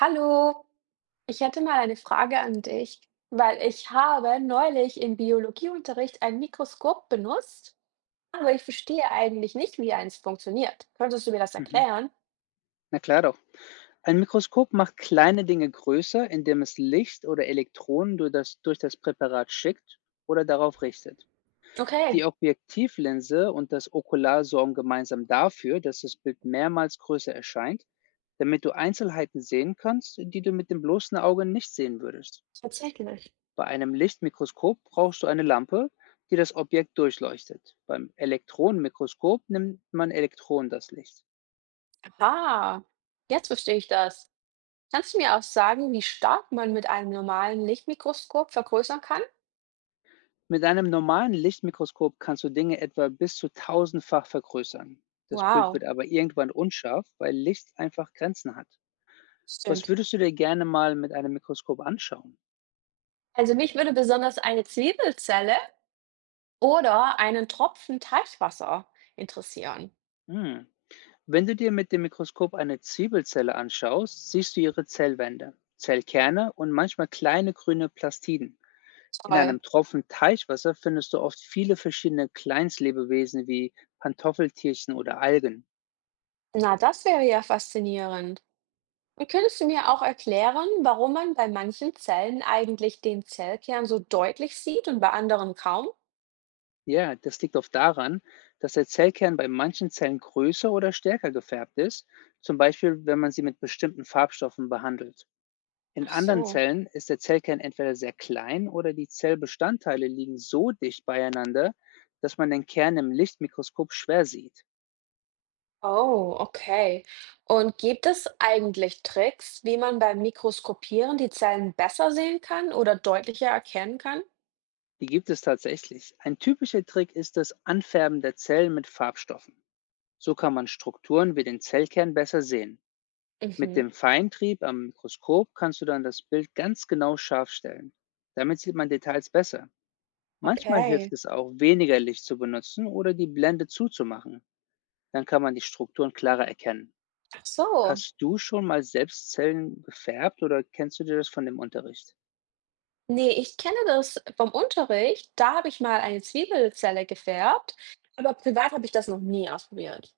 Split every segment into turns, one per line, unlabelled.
Hallo, ich hätte mal eine Frage an dich, weil ich habe neulich im Biologieunterricht ein Mikroskop benutzt, aber ich verstehe eigentlich nicht, wie eins funktioniert. Könntest du mir das
Mhm.
erklären?
Na klar doch. Ein Mikroskop macht kleine Dinge größer, indem es Licht oder Elektronen durch das Präparat schickt oder darauf richtet.
Okay,
Die Objektivlinse und das Okular sorgen gemeinsam dafür, dass das Bild mehrmals größer erscheint, damit du Einzelheiten sehen kannst, die du mit dem bloßen Auge nicht sehen würdest.
tatsächlich.
Bei einem Lichtmikroskop brauchst du eine Lampe, die das Objekt durchleuchtet. Beim Elektronenmikroskop nimmt man Elektronen das Licht.
Aha, jetzt verstehe ich das. Kannst du mir auch sagen, wie stark man mit einem normalen Lichtmikroskop vergrößern kann?
Mit einem normalen Lichtmikroskop kannst du Dinge etwa bis zu tausendfach vergrößern. Das Bild
Wow,
wird aber irgendwann unscharf, weil Licht einfach Grenzen hat. Was
stimmt.
würdest du dir gerne mal mit einem Mikroskop anschauen?
Also mich würde besonders eine Zwiebelzelle oder einen Tropfen Teichwasser interessieren.
Hm. Wenn du dir mit dem Mikroskop eine Zwiebelzelle anschaust, siehst du ihre Zellwände, Zellkerne und manchmal kleine grüne Plastiden. In
Toll.
einem Tropfen Teichwasser findest du oft viele verschiedene Kleinstlebewesen wie Pantoffeltierchen oder Algen.
Na, das wäre ja faszinierend. Und könntest du mir auch erklären, warum man bei manchen Zellen eigentlich den Zellkern so deutlich sieht und bei anderen kaum?
Ja, das liegt oft daran, dass der Zellkern bei manchen Zellen größer oder stärker gefärbt ist, zum Beispiel wenn man sie mit bestimmten Farbstoffen behandelt. In
Ach
anderen
so.
Zellen ist der Zellkern entweder sehr klein oder die Zellbestandteile liegen so dicht beieinander, dass man den Kern im Lichtmikroskop schwer sieht.
Oh, okay. Und gibt es eigentlich Tricks, wie man beim Mikroskopieren die Zellen besser sehen kann oder deutlicher erkennen kann?
Die gibt es tatsächlich. Ein typischer Trick ist das Anfärben der Zellen mit Farbstoffen. So kann man Strukturen wie den Zellkern besser sehen. Mit
Mhm.
dem Feintrieb am Mikroskop kannst du dann das Bild ganz genau scharf stellen. Damit sieht man Details besser. Manchmal hilft
Okay.
es auch, weniger Licht zu benutzen oder die Blende zuzumachen. Dann kann man die Strukturen klarer erkennen.
Ach so.
Hast du schon mal selbst Zellen gefärbt oder kennst du dir das von dem Unterricht?
Nee, ich kenne das vom Unterricht. Da habe ich mal eine Zwiebelzelle gefärbt, aber privat habe ich das noch nie ausprobiert.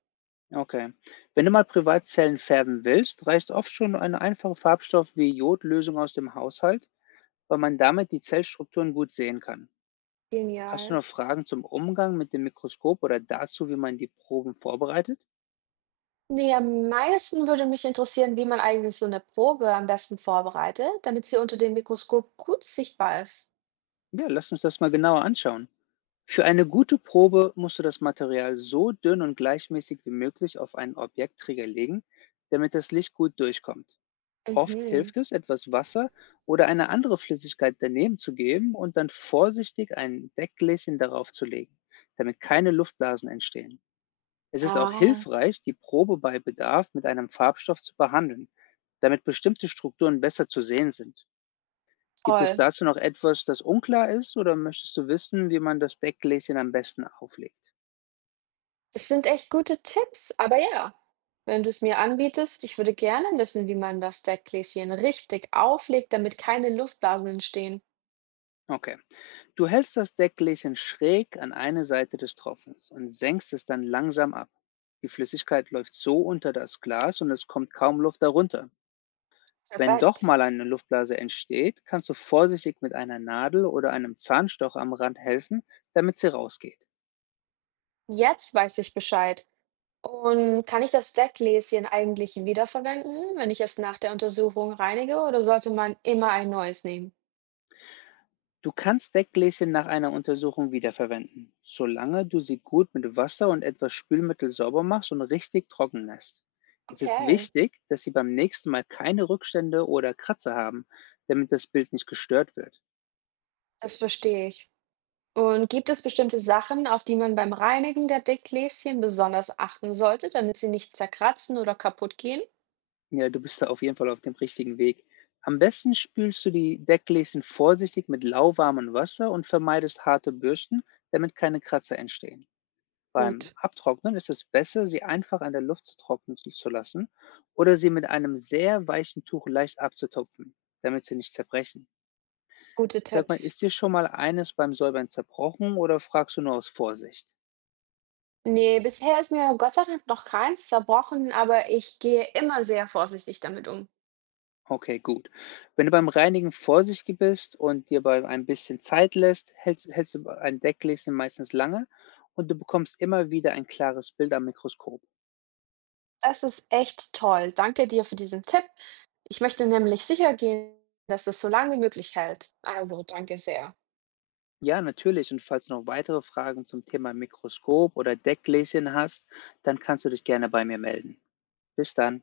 Okay. Wenn du mal privat Zellen färben willst, reicht oft schon ein einfacher Farbstoff wie Jodlösung aus dem Haushalt, weil man damit die Zellstrukturen gut sehen kann. Hast du
Genial.
noch Fragen zum Umgang mit dem Mikroskop oder dazu, wie man die Proben vorbereitet?
Nee, am meisten würde mich interessieren, wie man eigentlich so eine Probe am besten vorbereitet, damit sie unter dem Mikroskop gut sichtbar ist.
Ja, lass uns das mal genauer anschauen. Für eine gute Probe musst du das Material so dünn und gleichmäßig wie möglich auf einen Objektträger legen, damit das Licht gut durchkommt. Oft
Mhm.
hilft es, etwas Wasser oder eine andere Flüssigkeit daneben zu geben und dann vorsichtig ein Deckgläschen darauf zu legen, damit keine Luftblasen entstehen. Es ist auch
Ah,
hilfreich, die Probe bei Bedarf mit einem Farbstoff zu behandeln, damit bestimmte Strukturen besser zu sehen sind. Gibt es
toll.
dazu noch etwas, das unklar ist, oder möchtest du wissen, wie man das Deckgläschen am besten auflegt?
Das sind echt gute Tipps, aber ja, wenn du es mir anbietest, ich würde gerne wissen, wie man das Deckgläschen richtig auflegt, damit keine Luftblasen entstehen.
Okay. Du hältst das Deckgläschen schräg an eine Seite des Tropfens und senkst es dann langsam ab. Die Flüssigkeit läuft so unter das Glas und es kommt kaum Luft darunter. Wenn doch
Perfekt.
mal eine Luftblase entsteht, kannst du vorsichtig mit einer Nadel oder einem Zahnstocher am Rand helfen, damit sie rausgeht.
Jetzt weiß ich Bescheid. Und kann ich das Deckgläschen eigentlich wiederverwenden, wenn ich es nach der Untersuchung reinige, oder sollte man immer ein neues nehmen?
Du kannst Deckgläschen nach einer Untersuchung wiederverwenden, solange du sie gut mit Wasser und etwas Spülmittel sauber machst und richtig trocken lässt. Es ist
Okay.
wichtig, dass sie beim nächsten Mal keine Rückstände oder Kratzer haben, damit das Bild nicht gestört wird.
Das verstehe ich. Und gibt es bestimmte Sachen, auf die man beim Reinigen der Deckgläschen besonders achten sollte, damit sie nicht zerkratzen oder kaputt gehen?
Ja, du bist da auf jeden Fall auf dem richtigen Weg. Am besten spülst du die Deckgläschen vorsichtig mit lauwarmem Wasser und vermeidest harte Bürsten, damit keine Kratzer entstehen. Beim
Gut.
Abtrocknen ist es besser, sie einfach an der Luft zu trocknen zu lassen oder sie mit einem sehr weichen Tuch leicht abzutupfen, damit sie nicht zerbrechen.
Gute
Sag mal,
Tipps.
ist dir schon mal eines beim Säubern zerbrochen oder fragst du nur aus Vorsicht?
Nee, bisher ist mir Gott sei Dank noch keins zerbrochen, aber ich gehe immer sehr vorsichtig damit um.
Okay, gut. Wenn du beim Reinigen vorsichtig bist und dir bei ein bisschen Zeit lässt, hältst du ein Deckgläschen meistens lange und du bekommst immer wieder ein klares Bild am Mikroskop.
Das ist echt toll. Danke dir für diesen Tipp. Ich möchte nämlich sicher gehen, dass es so lange wie möglich hält. Also, danke sehr.
Ja, natürlich. Und falls du noch weitere Fragen zum Thema Mikroskop oder Deckgläschen hast, dann kannst du dich gerne bei mir melden. Bis dann.